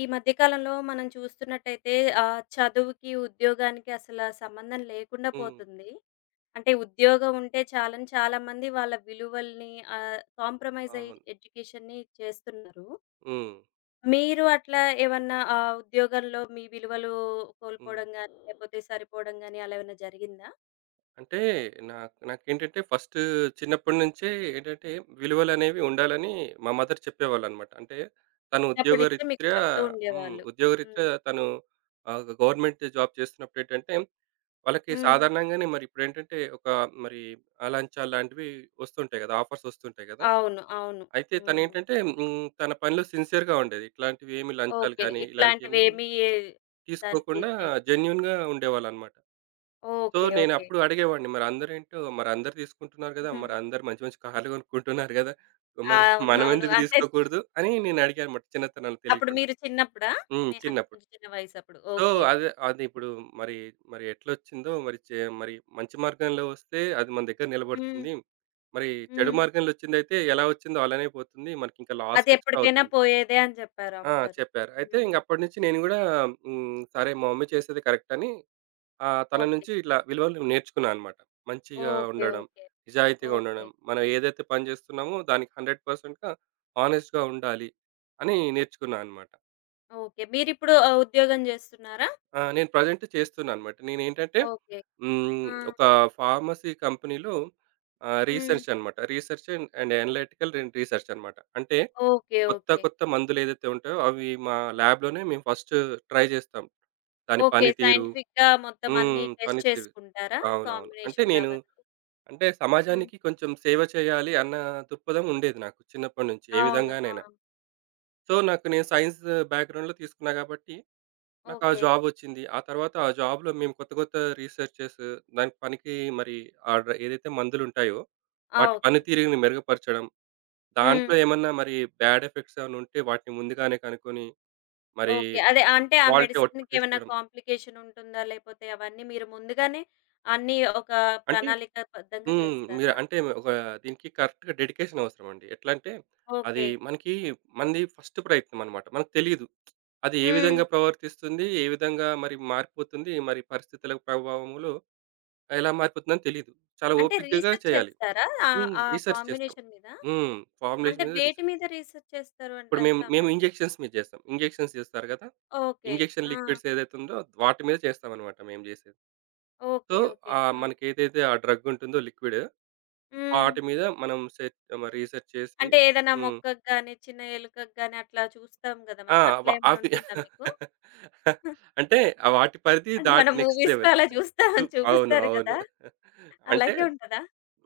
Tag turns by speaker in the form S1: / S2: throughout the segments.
S1: ఈ మధ్య కాలంలో మనం చూస్తున్నట్టయితే చదువుకి, ఉద్యోగానికి అసల సంబంధం లేకుండా
S2: హ్మ్.
S1: పోతుంది. అంటే ఉద్యోగం ఉంటే చాలని చాలామంది వాళ్ళ విలువల్ని కాంప్రమైజ్
S2: అవును.
S1: అయ్యి ఎడ్యుకేషన్‌ని చేస్తున్నారు.
S2: హ్మ్.
S1: మీరు అట్లా ఏమన్నా ఉద్యోగంలో మీ విలువలు
S2: హ్మ్.
S1: కోల్పోవడం గాని, లేపోతే సరిపోవడం గాని అలా ఏమన్నా జరిగిందా?
S2: అంటే నాకు నాకేంటంటే ఫస్ట్ చిన్నప్పటి నుంచే ఏంటంటే విలువలనేవి ఉండాలని మా మదర్ చెప్పేవాళ్ళనమాట. అంటే తను
S1: చిన్నప్పటి నుంచే మీకు
S2: ఉద్యోగరీత్యా
S1: చెప్తూ ఉండేవాళ్ళు.
S2: ఉద్యోగరీత్యా
S1: హ్మ్.
S2: తను గవర్నమెంట్ జాబ్ చేస్తున్నప్పుడేంటంటే వాళ్ళకి
S1: హ్మ్.
S2: సాధారణంగానే మరి ఇప్పుడేంటంటే ఒక మరి ఆ లంచాలు లాంటివి వస్తుంటాయి కదా! ఆఫర్స్ వస్తుంటాయి కదా!
S1: అవును. అవును.
S2: అయితే
S1: హ్మ్.
S2: తనేంటంటే తన పనిలో సిన్సియర్‌గా ఉండేది. ఇట్లాంటివేమి లంచాలు
S1: ఓకే.
S2: కానీ ఇలాంటియన్నీ
S1: ఇట్లాంటివేమీ దానికి
S2: తీసుకోకుండా
S1: చేయకుండా.
S2: జెన్యూన్‌గా ఉండేవాళ్ళనమాట. So,
S1: okay. ఓకే.
S2: నేనప్పుడు అడిగేవాడిని. మరందరేంటో మరందరూ తీసుకుంటున్నారు గదా! మరందరూ మంచి మంచి కార్‌లు కొనుక్కుంటున్నారు గదా! మరి
S1: అవునవును.
S2: మనమెందుకు
S1: అంటే
S2: తీసుకోకూడదు అని నేనడిగానన్నమాట చిన్నతనంలో
S1: అప్పుడు
S2: తెలియకుండా.
S1: మీరు చిన్నప్పుడా?
S2: హ్మ్.
S1: మీ అంటే
S2: చిన్నప్పుడు.
S1: కొంచెం చిన్న వయసప్పుడు.
S2: So,
S1: okay.
S2: అదే అది ఇప్పుడు మరి మరి ఎట్లొచ్చిందో మరి మరి మంచి మార్గంలో వస్తే అది మన దగ్గర
S1: హ్మ్.
S2: నిలబడుతుంది. మరి చెడు
S1: హ్మ్.
S2: మార్గంలో వచ్చిందైతే ఎలా వచ్చిందో అలానే పోతుంది. మనకింకా లాస్
S1: అది
S2: ఎక్స్‌ట్రా
S1: ఎప్పటికైనా
S2: అవుతుంది.
S1: పోయేదే అని జెప్పారు
S2: ఆ!
S1: అమ్మగారు.
S2: చెప్పారు. అయితే
S1: హ్మ్.
S2: ఇంగప్పటి నుంచి నేను గూడా సరే మా మమ్మీ చేసేది కరెక్ట్ అని ఆ! తన
S1: ఓకే.
S2: నుంచి ఇట్లా విలువలు నేర్చుకున్నా అనమాట. మంచిగా
S1: ఓకే.
S2: ఉండడం,
S1: ఓకే.
S2: నిజాయితీగా
S1: ఓకే.
S2: ఉండడం, మనం ఏదైతే పని చేస్తున్నామో దానికి 100%గా హానెస్ట్‌గా ఉండాలి అని నేర్చుకున్నా అనమాట.
S1: ఓకే. మీరిప్పుడు ఉద్యోగం జేస్తున్నారా?
S2: ఆ! నేను ప్రజెంట్ చేస్తున్నా అనమాట. నేనేంటంటే
S1: ఓకే. ఆ!
S2: ఒక ఫార్మసీ కంపెనీలో
S1: హ్మ్.
S2: రీసెర్చ్ అనమాట. Research and and analytical and research అనమాట. అంటే
S1: ఓకే.
S2: కొత్త
S1: ఓకే.
S2: కొత్త మందులు ఏదైతే ఉంటాయో అవి మా ల్యాబ్‌లోనే మేము ఫస్ట్ ట్రై చేస్తాం. దాని
S1: ఓకే.
S2: పనితీరు
S1: సైంటిఫిక్‌గా మొత్తం అన్నీ టెస్ట్
S2: పనితీరు.
S1: చేసుకుంటారా?
S2: అవునవును. అంటే నేను
S1: కాంబినేషన్‌లవన్నీ.
S2: అంటే
S1: హ్మ్.
S2: సమాజానికి కొంచెం సేవ చేయాలి అన్న దృక్పథం ఉండేది నాకు చిన్నప్పటి నుంచి ఏ
S1: అవును. ఆ!
S2: విధంగానైనా. సో, నాకు నేను సైన్స్ బ్యాక్‌గ్రౌండ్‌లో తీసుకున్నా కాబట్టి నాకు ఆ
S1: ఓకే.
S2: జాబ్ వచ్చింది. ఆ తర్వాత ఆ జాబ్‌లో మేము కొత్త కొత్త రీసెర్చెస్ దానికి పనికి మరి ఆ డ్ర ఏదైతే మందులుంటాయో
S1: ఆ!
S2: వాటి
S1: ఓకే.
S2: పనితీరుని మెరుగుపరచడం,
S1: హ్మ్.
S2: దాంట్లో ఏమన్నా మరి బ్యాడ్ ఎఫెక్ట్స్ ఏమన్నా ఉంటే వాటిని ముందుగానే కనుక్కొని మరి
S1: ఓకే. అదే అంటే ఆ
S2: క్వాలిటీ అవుట్‌పుట్
S1: మెడిసిన్‌కేమన్నా
S2: తీసుకోవడం.
S1: కాంప్లికేషన్ ఉంటుందా? లేపోతే అవన్నీ మీరు ముందుగానే అన్నీ ఒక
S2: అంటే
S1: ప్రణాళికాబద్ధంగా
S2: మీరు
S1: చేస్తారా?
S2: అంటే ఒక దీనికి కరెక్ట్‌గా డెడికేషన్ అవసరం అండి. ఎట్లా అంటే అది
S1: ఓకే.
S2: మనకి మనది ఫస్ట్ ప్రయత్నం అన్నమాట. మనకు తెలీదు. అది ఏ
S1: హ్మ్.
S2: విధంగా ప్రవర్తిస్తుంది? ఏ విధంగా మరి మారిపోతుంది? మరి పరిస్థితుల ప్రభావములో ఎలా మారిపోతుందని తెలీదు. చాలా
S1: అంటే
S2: ఓపికగా
S1: రీసెర్చ్
S2: చేయాలి.
S1: చేస్తారా? ఆ ఆ
S2: రీసెర్చ్ చేస్తాం.
S1: కాంబినేషన్ మీద?
S2: హ్మ్.
S1: అంటే
S2: ఫార్ములేషన్ మీద
S1: వేటి
S2: రీసెర్చ్.
S1: మీద రీసెర్చ్ చేస్తారు అంట
S2: ఇప్పుడు మేము
S1: సామాన్య
S2: ఇంజెక్షన్స్ మీద చేస్తాం. ఇంజెక్షన్స్ చేస్తారు కదా!
S1: ఓకే.
S2: ఇంజెక్షన్
S1: ఆ!
S2: లిక్విడ్స్ ఏదైతే ఉందో వాటి మీద చేస్తామన్నమాట మేము చేసేది. So,
S1: okay. ఓకే. ఆ!
S2: మనకేదైతే ఆ డ్రగ్ ఉంటుందో లిక్విడ్
S1: హ్మ్.
S2: వాటి మీద మనం సెర్చ్ మ రీసెర్చ్ చేసి
S1: అంటే ఏదైనా
S2: హ్మ్.
S1: మొక్కకి గాని, చిన్న ఎలుకకి గాని అట్లా చూస్తాం గదా!
S2: ఆ!
S1: మనం. అట్లా ఏమన్నా
S2: అవి
S1: ఉంటుందా మీకు?
S2: అంటే ఆ వాటి పరిధి
S1: అంటే మన
S2: దాటి నెక్స్ట్
S1: మూవీస్‌లో
S2: లెవెల్.
S1: అలా చూస్తాం
S2: టు అవును.
S1: చూపిస్తారు
S2: అవును.
S1: గదా!
S2: అంటే,
S1: అలాగే ఉంటదా?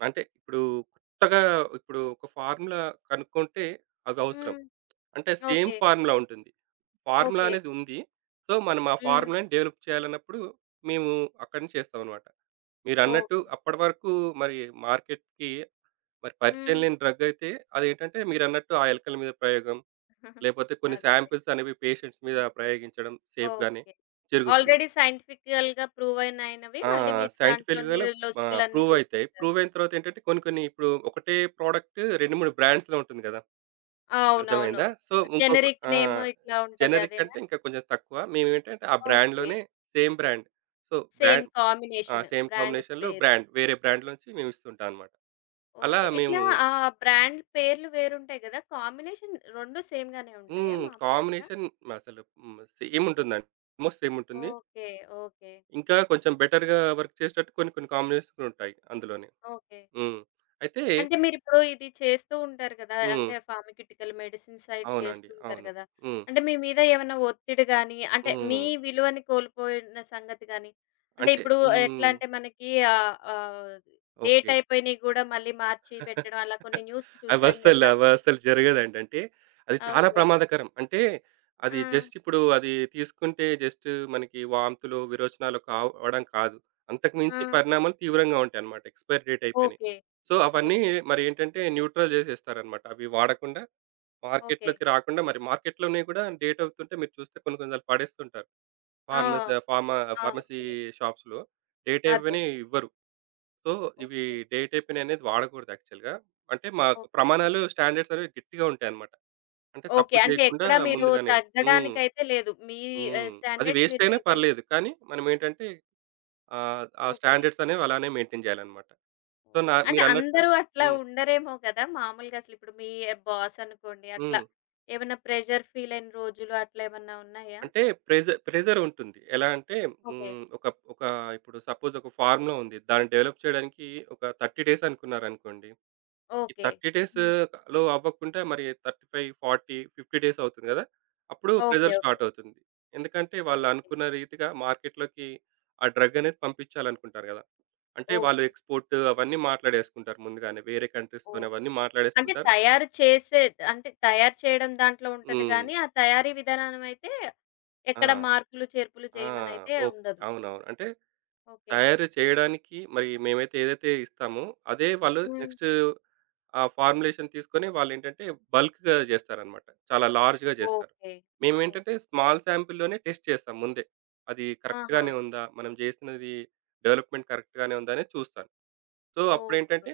S2: అంటే ఇప్పుడు కొత్తగా ఇప్పుడు ఒక ఫార్ములా కనుక్కుంటే అది అవసరం.
S1: హ్మ్.
S2: అంటే సేమ్
S1: ఓకే.
S2: ఫార్ములా ఉంటుంది. Formula
S1: okay.
S2: అనేది ఉంది. సో, మనం ఆ
S1: హ్మ్.
S2: ఫార్ములాని డెవలప్ చేయాలన్నప్పుడు మేము అక్కడి నుంచి చేస్తామన్నమాట. మీరన్నట్టు
S1: ఓకే.
S2: అప్పటి వరకు మరి మార్కెట్‌కి మరి పరిచయం
S1: హ్మ్.
S2: లేని డ్రగ్ అయితే అదేంటంటే మీరన్నట్టు ఆ ఎలకల మీద ప్రయోగం, లేపోతే కొన్ని
S1: అదేలే.
S2: శాంపిల్స్ అనేవి పేషెంట్స్ మీద ప్రయోగించడం సేఫ్‌గానే
S1: ఓకే.
S2: జరుగుతుంది.
S1: ఆల్రెడీ సైంటిఫికల్‌గా ప్రూవ్ అయినయినవి
S2: ఆ!
S1: మళ్ళీ మీరు దాంట్లోని
S2: సైంటిఫికల్‌గానే
S1: లొసుకులన్నీ
S2: ప్రూవ్ అయితాయి.
S1: జూసుకుంటారు.
S2: ప్రూవ్ అయిన తర్వాత ఏంటంటే కొన్ని కొన్ని ఇప్పుడు ఒకటే ప్రొడక్ట్ 2, 3 బ్రాండ్స్‌లో ఉంటుంది కదా!
S1: అవునవును.
S2: అర్థమైందా? సో, ఇంకొక
S1: జెనరిక్
S2: ఆ!
S1: నేమ్ ఇట్లా ఉంటది
S2: జెనరిక్
S1: అదేనా?
S2: అంటే ఇంకా కొంచెం తక్కువ. మేమేంటంటే ఆ
S1: ఓకే.
S2: బ్రాండ్‌లోనే same brand. So,
S1: same
S2: brand ఆ!
S1: కాంబినేషన్.
S2: సేమ్
S1: బ్రాండ్
S2: కాంబినేషన్‌లో
S1: వేరు.
S2: బ్రాండ్ వేరే బ్రాండ్‌లోంచి మేమిస్తుంటాం అన్నమాట. అలా
S1: ఓకే.
S2: మేము
S1: ఇట్లా ఆ బ్రాండ్ పేర్లు వేరుంటాయి గదా! కాంబినేషన్ 2 సేమ్ గానే ఉంటాయా
S2: హ్మ్.
S1: మామూలుగా అసల?
S2: కాంబినేషన్ అసలు సేమ్ ఉంటుందండి. ఆల్‌మోస్ట్ సేమ్ ఉంటుంది.
S1: ఓకే. ఓకే.
S2: ఇంకా కొంచెం బెటర్‌గా వర్క్ చేసేటట్టు కొన్ని కొన్ని కాంబినేషన్స్ ఉంటాయి అందులోనే.
S1: ఓకే.
S2: హ్మ్. అయితే
S1: అంటే మీరిప్పుడు ఇది చేస్తూ ఉంటారు కదా!
S2: హ్మ్.
S1: అంటే ఫార్మాక్యూటికల్ మెడిసిన్స్ సైడ్
S2: అవునండి.
S1: చేస్తూ ఉంటారు
S2: అవును.
S1: కదా!
S2: హ్మ్.
S1: అంటే మీ మీద ఏమన్నా ఒత్తిడి గాని, అంటే మీ
S2: హ్మ్.
S1: విలువని కోల్పోయిన సంగతి గాని, అంటే
S2: అంటే
S1: ఇప్పుడు ఎట్లా
S2: హ్మ్.
S1: అంటే మనకి ఆహ్, ఆహ్, డేట్
S2: ఓకే.
S1: అయిపోయినయి గూడా మళ్ళీ మార్చి పెట్టడం అలా కొన్ని న్యూస్‌లు చూసాం
S2: అవస్సలు,
S1: గదా!
S2: అవస్సలు జరగదండి. అంటే అది చాలా
S1: ఓకే.
S2: ప్రమాదకరం. అంటే అది
S1: ఆ!
S2: జస్ట్ ఇప్పుడు అది తీసుకుంటే జస్ట్ మనకి వాంతులు, విరోచనాలు కావడం కాదు. అంతకు
S1: ఆ!
S2: మించి పరిణామాలు తీవ్రంగా ఉంటాయన్నమాట. ఎక్స్‌పైరీ డేట్ అయిపోయినయి.
S1: ఓకే.
S2: సో,
S1: ఓ
S2: అవన్నీ మరి ఏంటంటే న్యూట్రల్ చేసేస్తారన్నమాట. అవి వాడకుండా
S1: ఓకే.
S2: మార్కెట్‌లోకి రాకుండా మరి మార్కెట్‌లోనే కూడా డేట్ అవుతుంటే మీరు చూస్తే కొన్ని కొన్ని సార్లు పడేస్తుంటారు. ఫార్మసీ
S1: ఆ!
S2: ఫార్మా
S1: ఆ!
S2: Pharmacy
S1: okay.
S2: షాప్స్‌లో డేట్
S1: అదే.
S2: అయిపోయినయి ఇవ్వరు. సో, ఇవి
S1: ఓకే.
S2: డేట్ అయిపోయినయి అనేది వాడకూడదు యాక్చువల్‌గా. అంటే
S1: ఓ
S2: మాకు ప్రమాణాలు, స్టాండర్డ్స్ అనేవి గట్టిగా ఉంటాయన్నమాట. అంటే తప్పు
S1: ఓకే. అంటే
S2: చేయకుండా
S1: ఎక్కడ మీరు
S2: ముందుగానే హ్మ్.
S1: తగ్గడానికైతే లేదు. మీ
S2: హ్మ్. అది
S1: స్టాండర్డ్స్
S2: వేస్ట్
S1: మీరు
S2: అయినా
S1: మెయింటైన్
S2: పర్లేదు.
S1: చేస్తారు.
S2: కానీ మనమేంటంటే ఆ
S1: ఓకే.
S2: స్టాండర్డ్స్ అనేవి అలానే మెయింటైన్ చేయాలన్నమాట. So,
S1: okay. అంటే
S2: మీరన్నట్టు
S1: అందరూ అట్లా
S2: హ్మ్.
S1: ఉండరేమో కదా! మామూలుగా అసలిప్పుడు మీ బాస్ అనుకోండి అట్లా
S2: హ్మ్.
S1: ఏమన్నా ప్రెషర్ ఫీల్ అయిన రోజులు అట్లా ఏమన్నా ఉన్నాయా?
S2: అంటే ప్రెజర్ ప్రెజర్ ఉంటుంది. ఎలా అంటే
S1: ఓకే.
S2: ఒక ఒక ఇప్పుడు సపోజ్ ఒక ఫార్ములా ఉంది. దాన్ని డెవలప్ చేయడానికి ఒక 30 డేస్ అనుకున్నారనుకోండి. ఈ
S1: ఓకే.
S2: 30 డేస్
S1: హ్మ్.
S2: లో అవ్వకుంటే మరి 35, 40, 50 డేస్ అవుతుంది కదా! అప్పుడు
S1: ఓకే.
S2: Pressure
S1: okay.
S2: స్టార్ట్ అవుతుంది. ఎందుకంటే వాళ్ళు
S1: ఓకే.
S2: అనుకున్న రీతిగా మార్కెట్‌లోకి ఆ డ్రగ్ అనేది పంపించాలనుకుంటారు కదా! అంటే వాళ్ళు
S1: ఓకే.
S2: ఎక్స్‌పోర్ట్ అవన్నీ మాట్లాడేసుకుంటారు ముందుగానే. వేరే కంట్రీస్‌తోని అవన్నీ
S1: ఓకే. అంటే
S2: మాట్లాడేసుకుంటారు.
S1: తయారు చేసే అంటే తయారు చేయడం దాంట్లో ఉంటది
S2: హ్మ్.
S1: గానీ, ఆ తయారీ విధానమైతే
S2: ఆ!
S1: ఎక్కడ మార్పులు, చేర్పులు
S2: ఆ!
S1: చేయమనైతే
S2: ఓహ్!
S1: ఉండదు.
S2: అవునవును. అంటే
S1: ఓకే.
S2: తయారు చేయడానికి మరి మేమైతే ఏదైతే ఇస్తామో, అదే వాళ్ళు
S1: హ్మ్.
S2: నెక్స్ట్ ఆ ఫార్ములేషన్ తీసుకొని వాళ్ళేంటంటే బల్క్‌గా చేస్తారనమాట. చాలా లార్జ్‌గా చేస్తారు.
S1: ఓకే. ఓహ్!
S2: మేమేంటంటే స్మాల్ శాంపిల్‌లోనే టెస్ట్ చేస్తాం ముందే. అది
S1: ఆహా!
S2: కరెక్ట్‌గానే ఉందా? మనం చేసినది డెవలప్‌మెంట్ కరెక్ట్‌గానే ఉందా? అనేది చూస్తాను. So,
S1: okay. ఓకే.
S2: అప్పుడేంటంటే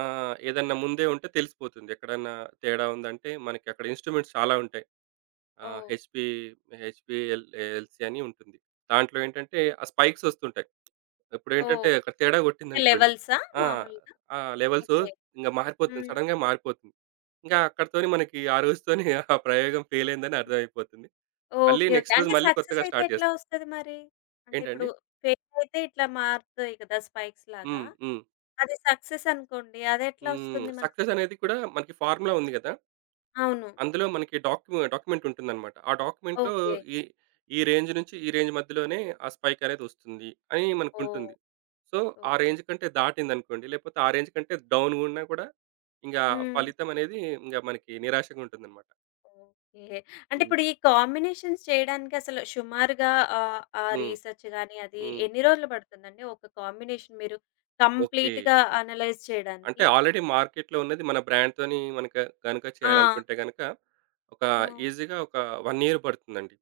S2: ఏదన్నా ముందే ఉంటే తెలిసిపోతుంది. ఎక్కడన్నా తేడా ఉందంటే మనకి అక్కడ ఇన్‌స్ట్రుమెంట్స్ చాలా ఉంటాయి. ఆహ్,
S1: ఓహ్!
S2: హెచ్‌పి, హెచ్‌పిఎల్ ఎల్‌సి అని ఉంటుంది. దాంట్లో ఏంటంటే ఆ స్పైక్స్ వస్తుంటాయి. ఇప్పుడేంటంటే
S1: ఓహ్!
S2: అక్కడ తేడా
S1: అంటే
S2: కొట్టిందనుకోండి.
S1: లెవెల్సా
S2: ఆ!
S1: మామూలుగా?
S2: ఆ లెవెల్స్
S1: ఓకే.
S2: ఇంక మారిపోతుంది.
S1: హ్మ్.
S2: సడెన్‌గా మారిపోతుంది. ఇంకా అక్కడితోని మనకి ఆ రోజుతోని ఆ ప్రయోగం ఫెయిల్ అయిందని అర్థమైపోతుంది. మళ్ళీ
S1: ఓకే. ఓకే.
S2: నెక్స్ట్ రోజు
S1: అంటే
S2: మళ్ళీ
S1: సక్సెస్
S2: కొత్తగా
S1: అయితే
S2: స్టార్ట్
S1: ఎట్లా
S2: చేస్తాం.
S1: వస్తది మరి? అంటే ఇప్పుడు
S2: ఏంటండి?
S1: ఫెయిల్ అయితే ఇట్లా మారుతాయి కదా! స్పైక్స్ లాగా.
S2: హ్మ్. హ్మ్.
S1: అది సక్సెస్ అనుకోండి. అదెట్లా
S2: హ్మ్.
S1: వస్తుంది మనం?
S2: సక్సెస్ అనేది కూడా మనకి ఫార్ములా ఉంది గదా!
S1: అవును.
S2: అందులో మనకి డాక్యుమెంట్ ఉంటుందన్నమాట. ఆ డాక్యుమెంట్‌లో
S1: ఓకే.
S2: ఈ ఈ రేంజ్ నుంచి ఈ రేంజ్ మధ్యలోనే ఆ స్పైక్ అనేది వస్తుంది అని మనకుంటుంది.
S1: ఓహ్!
S2: సో, ఆ
S1: ఓకే.
S2: రేంజ్ కంటే దాటిందనుకోండి, లేపోతే ఆ రేంజ్ కంటే డౌన్‌గా ఉన్నా కూడా ఇంగా
S1: హ్మ్.
S2: ఫలితం అనేది ఇంగ మనకి నిరాశగా ఉంటుందన్నమాట.
S1: ఓకే. అంటే
S2: హ్మ్.
S1: ఇప్పుడు ఈ కాంబినేషన్స్ చేయడానికి అసలు సుమారుగా ఆ
S2: హ్మ్.
S1: రీసెర్చ్ గాని అది
S2: హ్మ్.
S1: ఎన్ని రోజులు పడుతుందండి? ఒక కాంబినేషన్ మీరు
S2: ఓకే.
S1: కంప్లీట్‌గా అనలైజ్
S2: అంటే
S1: చేయడానికి?
S2: ఆల్రెడీ మార్కెట్‌లో ఉన్నది మన బ్రాండ్‌తోని మనక గనుక
S1: ఆ!
S2: చేయాలనుకుంటే గనక ఒక
S1: ఆ!
S2: ఈజీగా ఒక 1 ఇయర్ పడుతుందండి.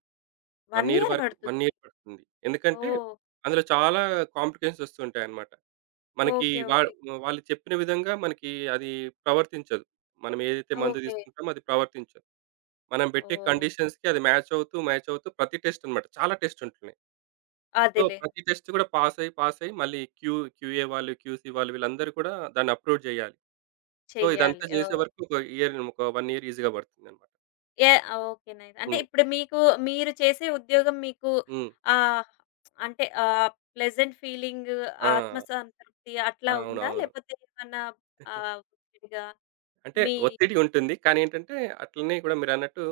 S2: 1
S1: 1
S2: ఇయర్
S1: ఇయర్
S2: వరకు 1
S1: పడుతుంది.
S2: ఇయర్ పడుతుంది. ఎందుకంటే
S1: ఓహ్!
S2: అందులో చాలా కాంప్లికేషన్స్ వస్తుంటాయన్నమాట. మనకి
S1: ఓకే.
S2: వా
S1: ఓకే.
S2: వాళ్ళు చెప్పిన విధంగా మనకి అది ప్రవర్తించదు. మనం ఏదైతే మందు
S1: ఓకే.
S2: తీసుకుంటామో అది ప్రవర్తించదు. మనం పెట్టే
S1: ఓహ్!
S2: కండీషన్స్‌కి అది మ్యాచ్ అవుతూ, మ్యాచ్ అవుతూ ప్రతి టెస్ట్ అన్నమాట. చాలా టెస్ట్ ఉంటున్నాయి. సో,
S1: అదేలే
S2: ప్రతి టెస్ట్ కూడా పాస్ అయ్యి, పాస్ అయ్యి మళ్ళీ క్యూఏ వాళ్ళు, క్యూసీ వాళ్ళు వీళ్ళందరూ కూడా దాన్ని అప్రూవ్ చేయాలి. సో,
S1: చెయ్యాలి.
S2: ఇదంతా చేసే
S1: ఓహ్!
S2: వరకు ఒక ఇయర్, ఒక 1 ఇయర్ ఈజీగా పడుతుందన్నమాట.
S1: ఏ ఓకే. నైస్. అంటే
S2: హ్మ్.
S1: ఇప్పుడు మీకు మీరు చేసే ఉద్యోగం మీకు
S2: హ్మ్.
S1: ఆహ్, అంటే ఆహ్, ప్లెజెంట్ ఫీలింగ్,
S2: ఆ!
S1: ఆత్మసంతృప్తి అట్లా ఉందా?
S2: అవునవును.
S1: లేపోతే ఏమన్నా ఒత్తిడిగా
S2: అంటే
S1: మీ
S2: ఒత్తిడి ఉంటుంది. కానీ ఏంటంటే అట్లనే కూడా మీరన్నట్టు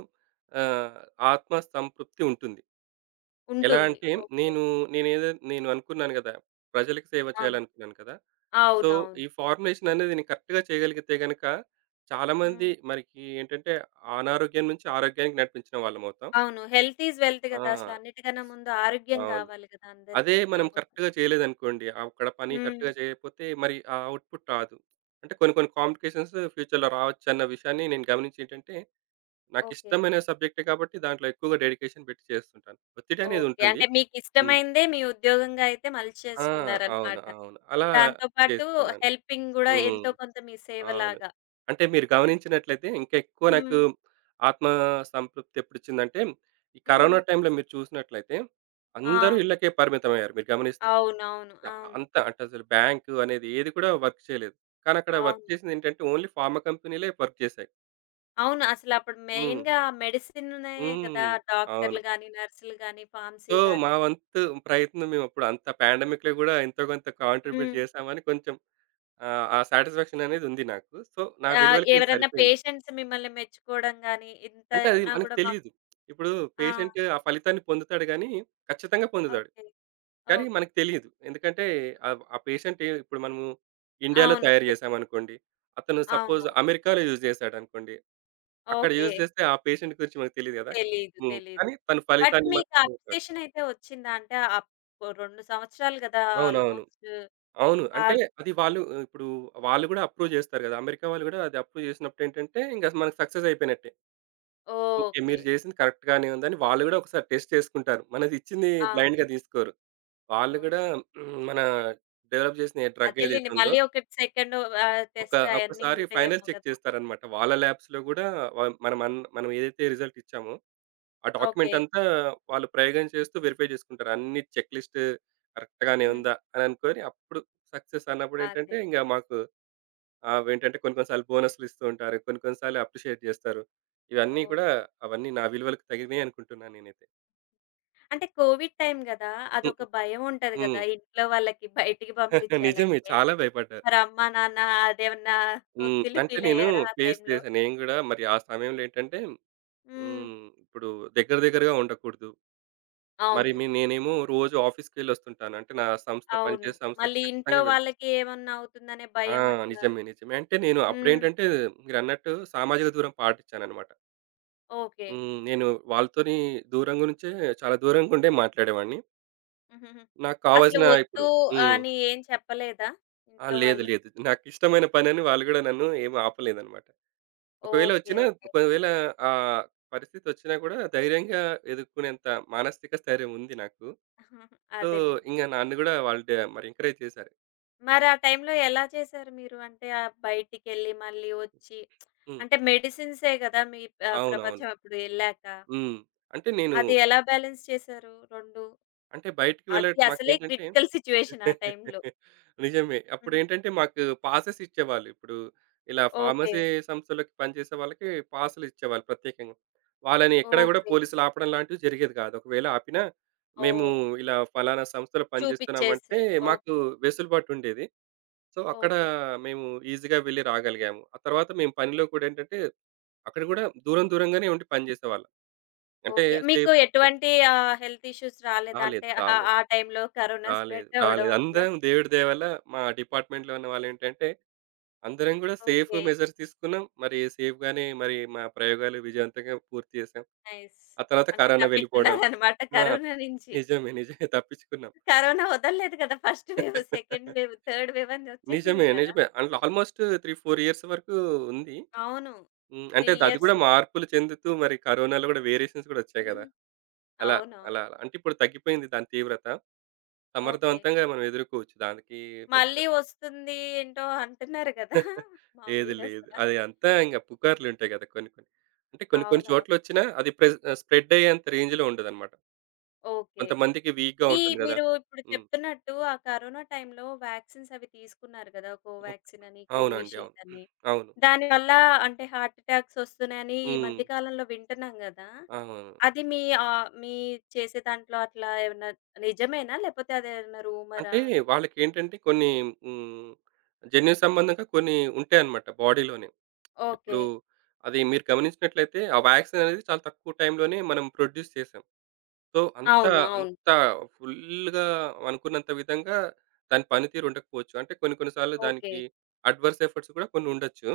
S2: ఆహ్, ఆత్మ సంతృప్తి ఉంటుంది. ఎలా
S1: ఉంటుంది.
S2: అంటే
S1: ఓకే.
S2: నేను నేనేదో నేను అనుకున్నాను కదా! ప్రజలకు సేవ
S1: అవును.
S2: చేయాలనుకున్నాను కదా! సో,
S1: అవునవును.
S2: ఈ ఫార్ములేషన్ అనేది నేను కరెక్ట్‌గా చేయగలిగితే గనక చాలామంది
S1: హ్మ్.
S2: మనకి ఏంటంటే అనారోగ్యం నుంచి ఆరోగ్యానికి నడిపించిన వాళ్ళమవుతాం.
S1: అవును. హెల్త్ ఈజ్ వెల్త్ గదా!
S2: ఆ!
S1: అసలన్నిటికన్నా ముందు ఆరోగ్యం
S2: అవును.
S1: గావాలి గదా!
S2: అదే
S1: అందరికి.
S2: మనం
S1: అవును.
S2: కరెక్ట్‌గా చేయలేదనుకోండి, అక్కడ పని
S1: హ్మ్.
S2: కరెక్ట్‌గా చేయకపోతే మరి ఆ అవుట్‌పుట్ రాదు. అంటే కొన్ని కొన్ని కాంప్లికేషన్స్ ఫ్యూచర్‌లో రావచ్చన్న విషయాన్ని నేను గమనించి ఏంటంటే
S1: ఓకే.
S2: నాకిష్టమైన సబ్జెక్టే కాబట్టి దాంట్లో ఎక్కువగా డెడికేషన్ పెట్టి చేస్తుంటాను. ఒత్తిడి అనేది
S1: ఓకే.
S2: ఉంటుంది.
S1: అంటే
S2: హ్మ్.
S1: మీకిష్టమైందే మీ ఉద్యోగంగా అయితే
S2: ఆ! అవును.
S1: మలిచేసుకున్నారనమాట.
S2: అవును. అలా
S1: దాంతో పాటు
S2: చేసుకున్నాను.
S1: హెల్పింగ్ గూడా
S2: హ్మ్.
S1: ఎంతో కొంత మీ
S2: అవును.
S1: సేవలాగా.
S2: అంటే మీరు గమనించినట్లయితే ఇంకా ఎక్కువ
S1: హ్మ్.
S2: నాకు ఆత్మ సంతృప్తి ఎప్పుడొచ్చిందంటే, ఈ
S1: హ్మ్.
S2: కరోనా టైంలో మీరు చూసినట్లయితే అందరూ
S1: అవును.
S2: ఇళ్ళకే పరిమితమయ్యారు మీరు గమనిస్తే.
S1: అవునవును. అవును.
S2: అంతా అంటే అసలు బ్యాంకు అనేది ఏది కూడా వర్క్ చేయలేదు. కానీ అక్కడ వర్క్
S1: అవును.
S2: చేసిందేంటంటే ఓన్లీ ఫార్మా కంపెనీలే వర్క్ చేశాయి.
S1: అవును. అసలప్పుడు
S2: హ్మ్.
S1: మెయిన్‌గా మెడిసినే గదా!
S2: హ్మ్. అవును.
S1: డాక్టర్లు గాని, నర్సులు గాని,
S2: సో,
S1: ఫార్మసీ
S2: మా
S1: గాని
S2: వంతు ప్రయత్నం మేమప్పుడు అంత పాండమిక్‌లో గూడా ఎంతో కొంత కాంట్రిబ్యూట్
S1: హ్మ్.
S2: చేశామని కొంచెం ఆ సాటిస్ఫాక్షన్ అనేది ఉంది నాకు. సో, నా విలువలకి అది
S1: ఎవరైనా
S2: సరిపోయింది.
S1: పేషెంట్స్ మిమ్మల్ని మెచ్చుకోవడం గాని, ఇంత
S2: అంటే అది
S1: ఉన్నా
S2: మనకు
S1: గూడా మాకు
S2: తెలీదు. ఇప్పుడు
S1: ఆ!
S2: పేషెంట్ ఆ ఫలితాన్ని పొందుతాడు గానీ, ఖచ్చితంగా పొందుతాడు.
S1: ఓకే.
S2: కానీ
S1: ఓకే.
S2: మనకు తెలీదు. ఎందుకంటే ఆ పేషెంట్ ఇప్పుడు మనము ఇండియాలో
S1: అవును.
S2: తయారు
S1: పె
S2: చేశామనుకోండి. అతను సపోజ్
S1: అవును.
S2: అమెరికాలో యూజ్ చేశాడనుకోండి. అక్కడ
S1: ఓకే.
S2: యూజ్ చేస్తే ఆ పేషెంట్ గురించి మనకు తెలీదు గదా!
S1: తెలీదు.
S2: హ్మ్.
S1: తెలీదు.
S2: కానీ తన
S1: బట్
S2: ఫలితాన్ని
S1: మీకు
S2: మాత్రం పొందుతాడు.
S1: అప్రిసియేషన్ అయితే వచ్చిందా? అంటే అప్ 2 సంవత్సరాలు కదా!
S2: అవునవును.
S1: ఆల్‌మోస్ట్
S2: అవును. అంటే
S1: ఆహ్,
S2: అది వాళ్ళు ఇప్పుడు వాళ్ళు గూడా అప్రూవ్ జేస్తారు గదా! అమెరికా వాళ్ళు గూడా అది అప్రూవ్ జేసినప్పుడు ఏంటంటే, ఇంక మనకు సక్సెస్ అయిపోయినట్టే. ఓకే.
S1: ఓకే.
S2: మీరు జేసింది కరెక్ట్ గానే ఉందని వాళ్ళు గూడా ఒకసారి టెస్ట్ చేసుకుంటారు. మనది ఇచ్చింది
S1: అవును.
S2: బ్లైండ్‌గా తీసుకోరు. వాళ్ళు
S1: ఓహ్!
S2: గూడా మన డెవలప్ జేసిన డ్రగ్ ఏదైతే
S1: అదేలెండి.
S2: ఉందో,
S1: మళ్ళీ ఒకటి సెకండ్
S2: ఒక
S1: టెస్ట్ అయన్నీ
S2: ఒకసారి ఫైనల్
S1: ఉంటాయేమో
S2: చెక్
S1: కదా!
S2: చేస్తారనమాట. వాళ్ళ ల్యాబ్స్‌లో గూడా వ మనం అన్ మనం ఏదైతే రిజల్ట్ ఇచ్చామో, ఆ
S1: ఓకే.
S2: డాక్యుమెంట్ అంతా వాళ్ళు ప్రయోగం చేస్తూ వెరిఫై జేసుకుంటారు. అన్ని చెక్ లిస్ట్ కరెక్ట్ గానే ఉందా అని అనుకోని అప్పుడు సక్సెస్ అన్నప్పుడు ఏంటంటే,
S1: అదేలే.
S2: ఇంగ మాకు అవేంటంటే కొన్ని కొన్ని సార్లు బోనస్‌లు ఇస్తూ ఉంటారు. కొన్ని కొన్ని సార్లు అప్రిషియేట్ జేస్తారు. ఇవన్నీ కూడా
S1: ఓకే.
S2: అవన్నీ నా విలువలకు తగినయి అనుకుంటున్నాను నేనైతే.
S1: అంటే కోవిడ్ టైమ్ గదా!
S2: హ్మ్.
S1: అదొక భయం ఉంటది
S2: హ్మ్.
S1: గదా! ఇంట్లో వాళ్ళకి బయటికి
S2: నిజమే.
S1: పంపించాలంటే.
S2: చాలా భయపడ్డా.
S1: మరి అమ్మ, నాన్న అదేమన్నా
S2: హ్మ్.
S1: ఒత్తిళ్లు
S2: అంటే
S1: ఫీల్
S2: నేను
S1: అయ్యారా ఆ
S2: ఫేస్
S1: టైమ్‌లో?
S2: చేశా. నేను గూడా మరి ఆ సమయంలో ఏంటంటే
S1: హ్మ్.
S2: ఇప్పుడు దగ్గర దగ్గరగా ఉండకూడదు. మరి
S1: అవును.
S2: నేనేమో రోజు ఆఫీస్‌కెళ్ళొస్తుంటాను. అంటే నా సంస్థ
S1: అవును.
S2: పనిచేసే సంస్థకి
S1: మళ్ళీ ఇంట్లో
S2: ఖచ్చితంగా
S1: వాళ్ళకి ఏమన్నా అవుతుందనే
S2: ఆ!
S1: భయం అట్లా
S2: నిజమే. నిజమే. అంటే నేను
S1: హ్మ్.
S2: అప్పుడేంటంటే మీరన్నట్టు సామాజిక దూరం పాటించానన్నమాట.
S1: ఓకే.
S2: నేను వాళ్ళతోని దూరంగా నుంచే చాలా దూరంగా ఉండే మాట్లాడేవాడిని.
S1: హుహుహు.
S2: నాకు
S1: అసలు
S2: కావాల్సిన ఇప్పుడు
S1: వద్దు
S2: హ్మ్.
S1: అని ఏం చెప్పలేదా
S2: ఆ!
S1: ఇంట్లో
S2: లేదు.
S1: వాళ్ళు?
S2: లేదు. నాకిష్టమైన పనని వాళ్ళు గూడా నన్ను ఏమి ఆపలేదనమాట. ఒకవేళ
S1: ఓకే.
S2: వచ్చినా,
S1: ఓకే.
S2: ఒకవేళ ఆ పరిస్థితి వచ్చినా గూడా ధైర్యంగా ఎదుర్కొనేంత మానసిక స్థైర్యం ఉంది నాకు. సో,
S1: అదేలెండి.
S2: ఇంగ నన్ను గూడా వాళ్ళు మరి ఎంకరేజ్ చేశారు.
S1: మరి ఆ టైంలో ఎలా చేశారు మీరు? అంటే బయటికెళ్ళి మళ్ళీ వచ్చి
S2: హ్మ్.
S1: అంటే మెడిసిన్సే గదా! మీ
S2: అవునవును.
S1: ప్రపంచం అప్పుడు ఎళ్ళాక.
S2: హ్మ్. అంటే నేను
S1: అది ఎలా బ్యాలెన్స్ చేశారు 2?
S2: అంటే బయటికి
S1: అది అసలే
S2: మాకేంటంటే
S1: క్రిటికల్ సిట్యుయేషన్ ఆ టైంలో.
S2: నిజమే.
S1: హ్మ్.
S2: అప్పుడేంటంటే మాకు పాసెస్ ఇచ్చేవాళ్ళు. ఇప్పుడు ఇలా
S1: ఓకే.
S2: ఫార్మసీ సంస్థలోకి పనిచేసే వాళ్ళకి పాసులు ఇచ్చేవాళ్ళు ప్రత్యేకంగా. వాళ్ళని ఎక్కడ గూడా
S1: ఓకే.
S2: పోలీసులు ఆపడం లాంటివి జరిగేది గాదు. ఒకవేళ ఆపినా మేము
S1: ఓహ్!
S2: ఇలా ఫలానా సంస్థలో పనిచేస్తున్నామంటే
S1: చూపిచ్చేసారు.
S2: మాకు
S1: ఓకే.
S2: వెసులుబాటు ఉండేది. సో, అక్కడ
S1: ఓకే.
S2: మేము ఈజీగా వెళ్లి రాగలిగాము. ఆ తర్వాత మేము పనిలో కూడా ఏంటంటే అక్కడ గూడా దూరం దూరంగానే ఉండి పనిచేసేవాళ్ళం. అంటే
S1: ఓకే. మీకు
S2: సేఫ్
S1: ఎటువంటి హెల్త్ ఇష్యూస్ రాలేదా?
S2: రాలేదు.
S1: అంటే ఆ
S2: రాలేదు.
S1: ఆ టైంలో కరోనా
S2: రాలేదు.
S1: స్ప్రెడ్ అవ్వడం
S2: రాలేదు.
S1: అట్లా?
S2: అందరం దేవుడి దయ వల్ల మా డిపార్ట్మెంట్‌లో ఉన్న వాళ్ళేంటంటే అందరం గూడా సేఫ్
S1: ఓకే.
S2: మెజర్స్ తీసుకున్నాం. మరి సేఫ్‌గానే మరి మా ప్రయోగాలు విజయవంతంగా పూర్తి చేశాం.
S1: నైస్.
S2: ఆ తర్వాత
S1: అంటే
S2: కరోనా వెళ్ళిపోవడం.
S1: తప్పించుకున్నారనమాట
S2: ఆ!
S1: కరోనా నుంచి.
S2: నిజమే. నిజమే. తప్పించుకున్నాం.
S1: కరోనా వదలలేదు కదా! First wave, second wave, third wave అని
S2: నిజమే.
S1: వచ్చేసింది కదా!
S2: నిజమే. అందులో ఆల్మోస్ట్ 3, 4 ఇయర్స్ వరకు ఉంది.
S1: అవును.
S2: హ్మ్.
S1: 3
S2: అంటే అది గూడా
S1: ఇయర్స్.
S2: మార్పులు చెందుతూ మరి కరోనాలో గూడా వేరియేషన్స్ గూడా వచ్చాయి గదా! అలా
S1: అవునవును.
S2: అలా అలా. అంటే ఇప్పుడు తగ్గిపోయింది దాని తీవ్రత.
S1: ఓకే.
S2: సమర్థవంతంగా మనం ఎదుర్కోవచ్చు. దానికి పెద్ద
S1: మళ్ళీ వస్తుంది ఏంటో అంటున్నారు కదా!
S2: లేదు
S1: మామూలుగా
S2: లేదు.
S1: అసల.
S2: అది అంతా ఇంగ పుకార్లుంటాయి గదా! కొన్ని కొన్ని. అంటే కొన్ని కొన్ని
S1: అవునవును.
S2: చోట్లొచ్చినా అది ప్రెస్ స్ప్రెడ్ అయ్యేంత రేంజ్‌లో ఉండదనమాట.
S1: ఓకే.
S2: కొంతమందికి వీక్‌గా
S1: ఈ
S2: ఉంటుంది గదా!
S1: మీరు ఇప్పుడు
S2: హ్మ్.
S1: చెప్తున్నట్టు ఆ కరోనా టైంలో వ్యాక్సిన్స్ అవి తీసుకున్నారు కదా!
S2: ఓక్
S1: కోవాక్సిన్ అని,
S2: అవునండి. అవును.
S1: కోవిషీల్డ్ అని.
S2: అవును.
S1: దానివల్ల అంటే హార్ట్ అటాక్స్ వస్తున్నాయని ఈ
S2: హ్మ్.
S1: మధ్య కాలంలో వింటున్నాం గదా!
S2: అవును.
S1: అది మీ చేసే దాంట్లో అట్లా ఏమన్నా నిజమేనా? లేపోతే అదేమన్నా రూమరా?
S2: అంటే వాళ్ళకేంటంటే కొన్ని హ్మ్. జన్యు సంబంధంగా కొన్ని ఉంటాయన్నమాట బాడీలోనే.
S1: ఓకే.
S2: ఇప్పుడు అది మీరు గమనించినట్లయితే ఆ వ్యాక్సిన్ అనేది చాలా తక్కువ టైంలోనే మనం ప్రొడ్యూస్ చేసాం. సో, అంత
S1: అవును. అవును.
S2: అంత ఫుల్‌గా అనుకున్నంత విధంగా దాని పనితీరు ఉండకపోవచ్చు. అంటే కొన్ని కొన్ని సార్లు
S1: ఓకే.
S2: దానికి అడ్వర్స్ ఎఫర్ట్స్ కూడా కొన్ని ఉండొచ్చు.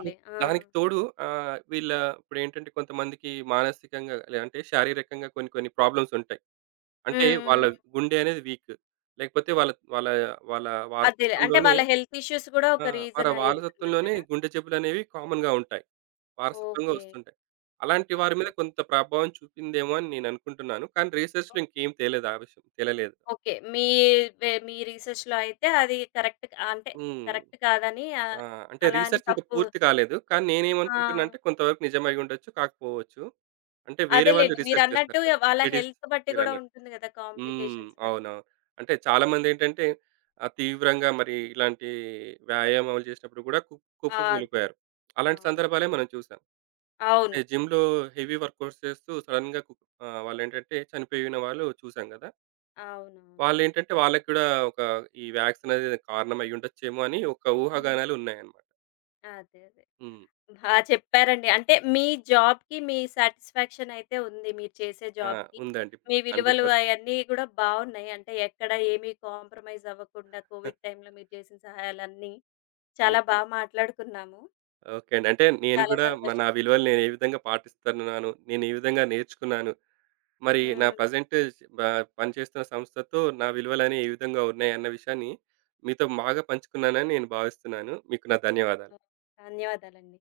S2: అవు
S1: ఆ!
S2: దానికి తోడు ఆహ్, వీళ్ళ ఇప్పుడేంటంటే కొంతమందికి మానసికంగా అంటే శారీరకంగా కొన్ని కొన్ని ప్రాబ్లమ్స్ ఉంటాయి. అంటే
S1: హ్మ్.
S2: వాళ్ళ
S1: హ్మ్.
S2: గుండె అనేది వీక్. లేకపోతే వాళ్ళ వాళ్ళ వాళ్ళ
S1: అదేలే. అంటే
S2: వారసత్వంలోనే
S1: వాళ్ళ హెల్త్ ఇష్యూస్ గూడా
S2: ఆ!
S1: ఒక
S2: వాళ్ళ
S1: రీజన్
S2: వారసత్వంలోనే
S1: అయ్యుంటుందంటారా?
S2: గుండె జబ్బులనేవి కామన్‌గా ఉంటాయి. వారసత్వంగా
S1: ఓకే.
S2: వస్తుంటాయి. అలాంటి వారి మీద
S1: అదే.
S2: కొంత ప్రభావం చూపిందేమో అని నేననుకుంటున్నాను. కానీ రీసెర్చ్‌లో ఇంకేం తేలేదు ఆ విషయం. తేలలేదు.
S1: ఓకే. మీ వె మీ రీసెర్చ్‌లో అయితే అది కరెక్ట్ అంటే
S2: హ్మ్.
S1: కరెక్ట్ కాదని
S2: ఆ! అంటే
S1: అలా అని
S2: రీసెర్చ్ ఇంకా
S1: తప్పు
S2: పూర్తి కాలేదు. కానీ
S1: ఆ!
S2: నేనేమనుకుంటున్నా అంటే కొంతవరకు నిజమై ఉండొచ్చు, కాకపోవచ్చు. అంటే వేరే వాళ్ళు
S1: అదేలెండి.
S2: రీసెర్చ్ చేస్తారు
S1: మీరన్నట్టు
S2: కదా!
S1: వాళ్ళ
S2: స్టడీస్
S1: హెల్త్ బట్టి గూడా
S2: మీరన్నట్టు.
S1: ఉంటుంది గదా!
S2: హ్మ్.
S1: కాంప్లికేషన్స్ బట్టి.
S2: అవునవును. అంటే
S1: ఓహ్!
S2: చాలామందేంటంటే తీవ్రంగా మరి ఇలాంటి వ్యాయామాలు చేసినప్పుడు కూడా
S1: ఆ! అదే.
S2: కుప్పకూలిపోయారు. అలాంటి సందర్భాలే
S1: అవునవును.
S2: మనం చూసాం. అంటే
S1: అవును.
S2: జిమ్‌లో హెవీ వర్కౌట్స్ చేస్తూ సడెన్‌గా వాళ్ళేంటంటే చనిపోయిన వాళ్ళు చూసాం గదా!
S1: అవునవును.
S2: వాళ్ళేంటంటే వాళ్ళకి కూడా ఒక ఈ వ్యాక్సిన్ అనేది కారణం అయ్యుండొచ్చేమో అని ఒక
S1: హ్మ్.
S2: ఊహాగానాలు ఉన్నాయన్నమాట.
S1: అదే. అదే.
S2: హ్మ్.
S1: బా చెప్పారండి. అంటే మీ జాబ్‌కి మీ సాటిస్ఫాక్షన్ అయితే ఉంది. మీరు చేసే
S2: ఆ!
S1: జాబ్‌కి.
S2: ఉందండి.
S1: మీ విలువలు
S2: 100%
S1: అయన్నీ గూడా బావున్నాయి. అంటే ఎక్కడ ఏమి కాంప్రమైజ్ అవ్వకుండా కోవిడ్ టైమ్‌లో మీరు చేసిన సహాయాలన్నీ చాలా బా
S2: నిజమే.
S1: మాట్లాడుకున్నాము.
S2: ఓకే అండి. అంటే నేను
S1: చాలా
S2: గూడా నా విలువలు
S1: సంతోషంగుందండి.
S2: నేను ఏ విధంగా పాటిస్తున్నాను, నేను ఏ విధంగా నేర్చుకున్నాను, మరి నా
S1: హ్మ్.
S2: ప్రెజెంట్ బ పనిచేస్తున్న సంస్థతో నా విలువలనేవి ఏ విధంగా ఉన్నాయి అన్న విషయాన్ని మీతో బాగా పంచుకున్నానని నేను భావిస్తున్నాను. మీకు నా ధన్యవాదాలు.
S1: ధన్యవాదాలండి.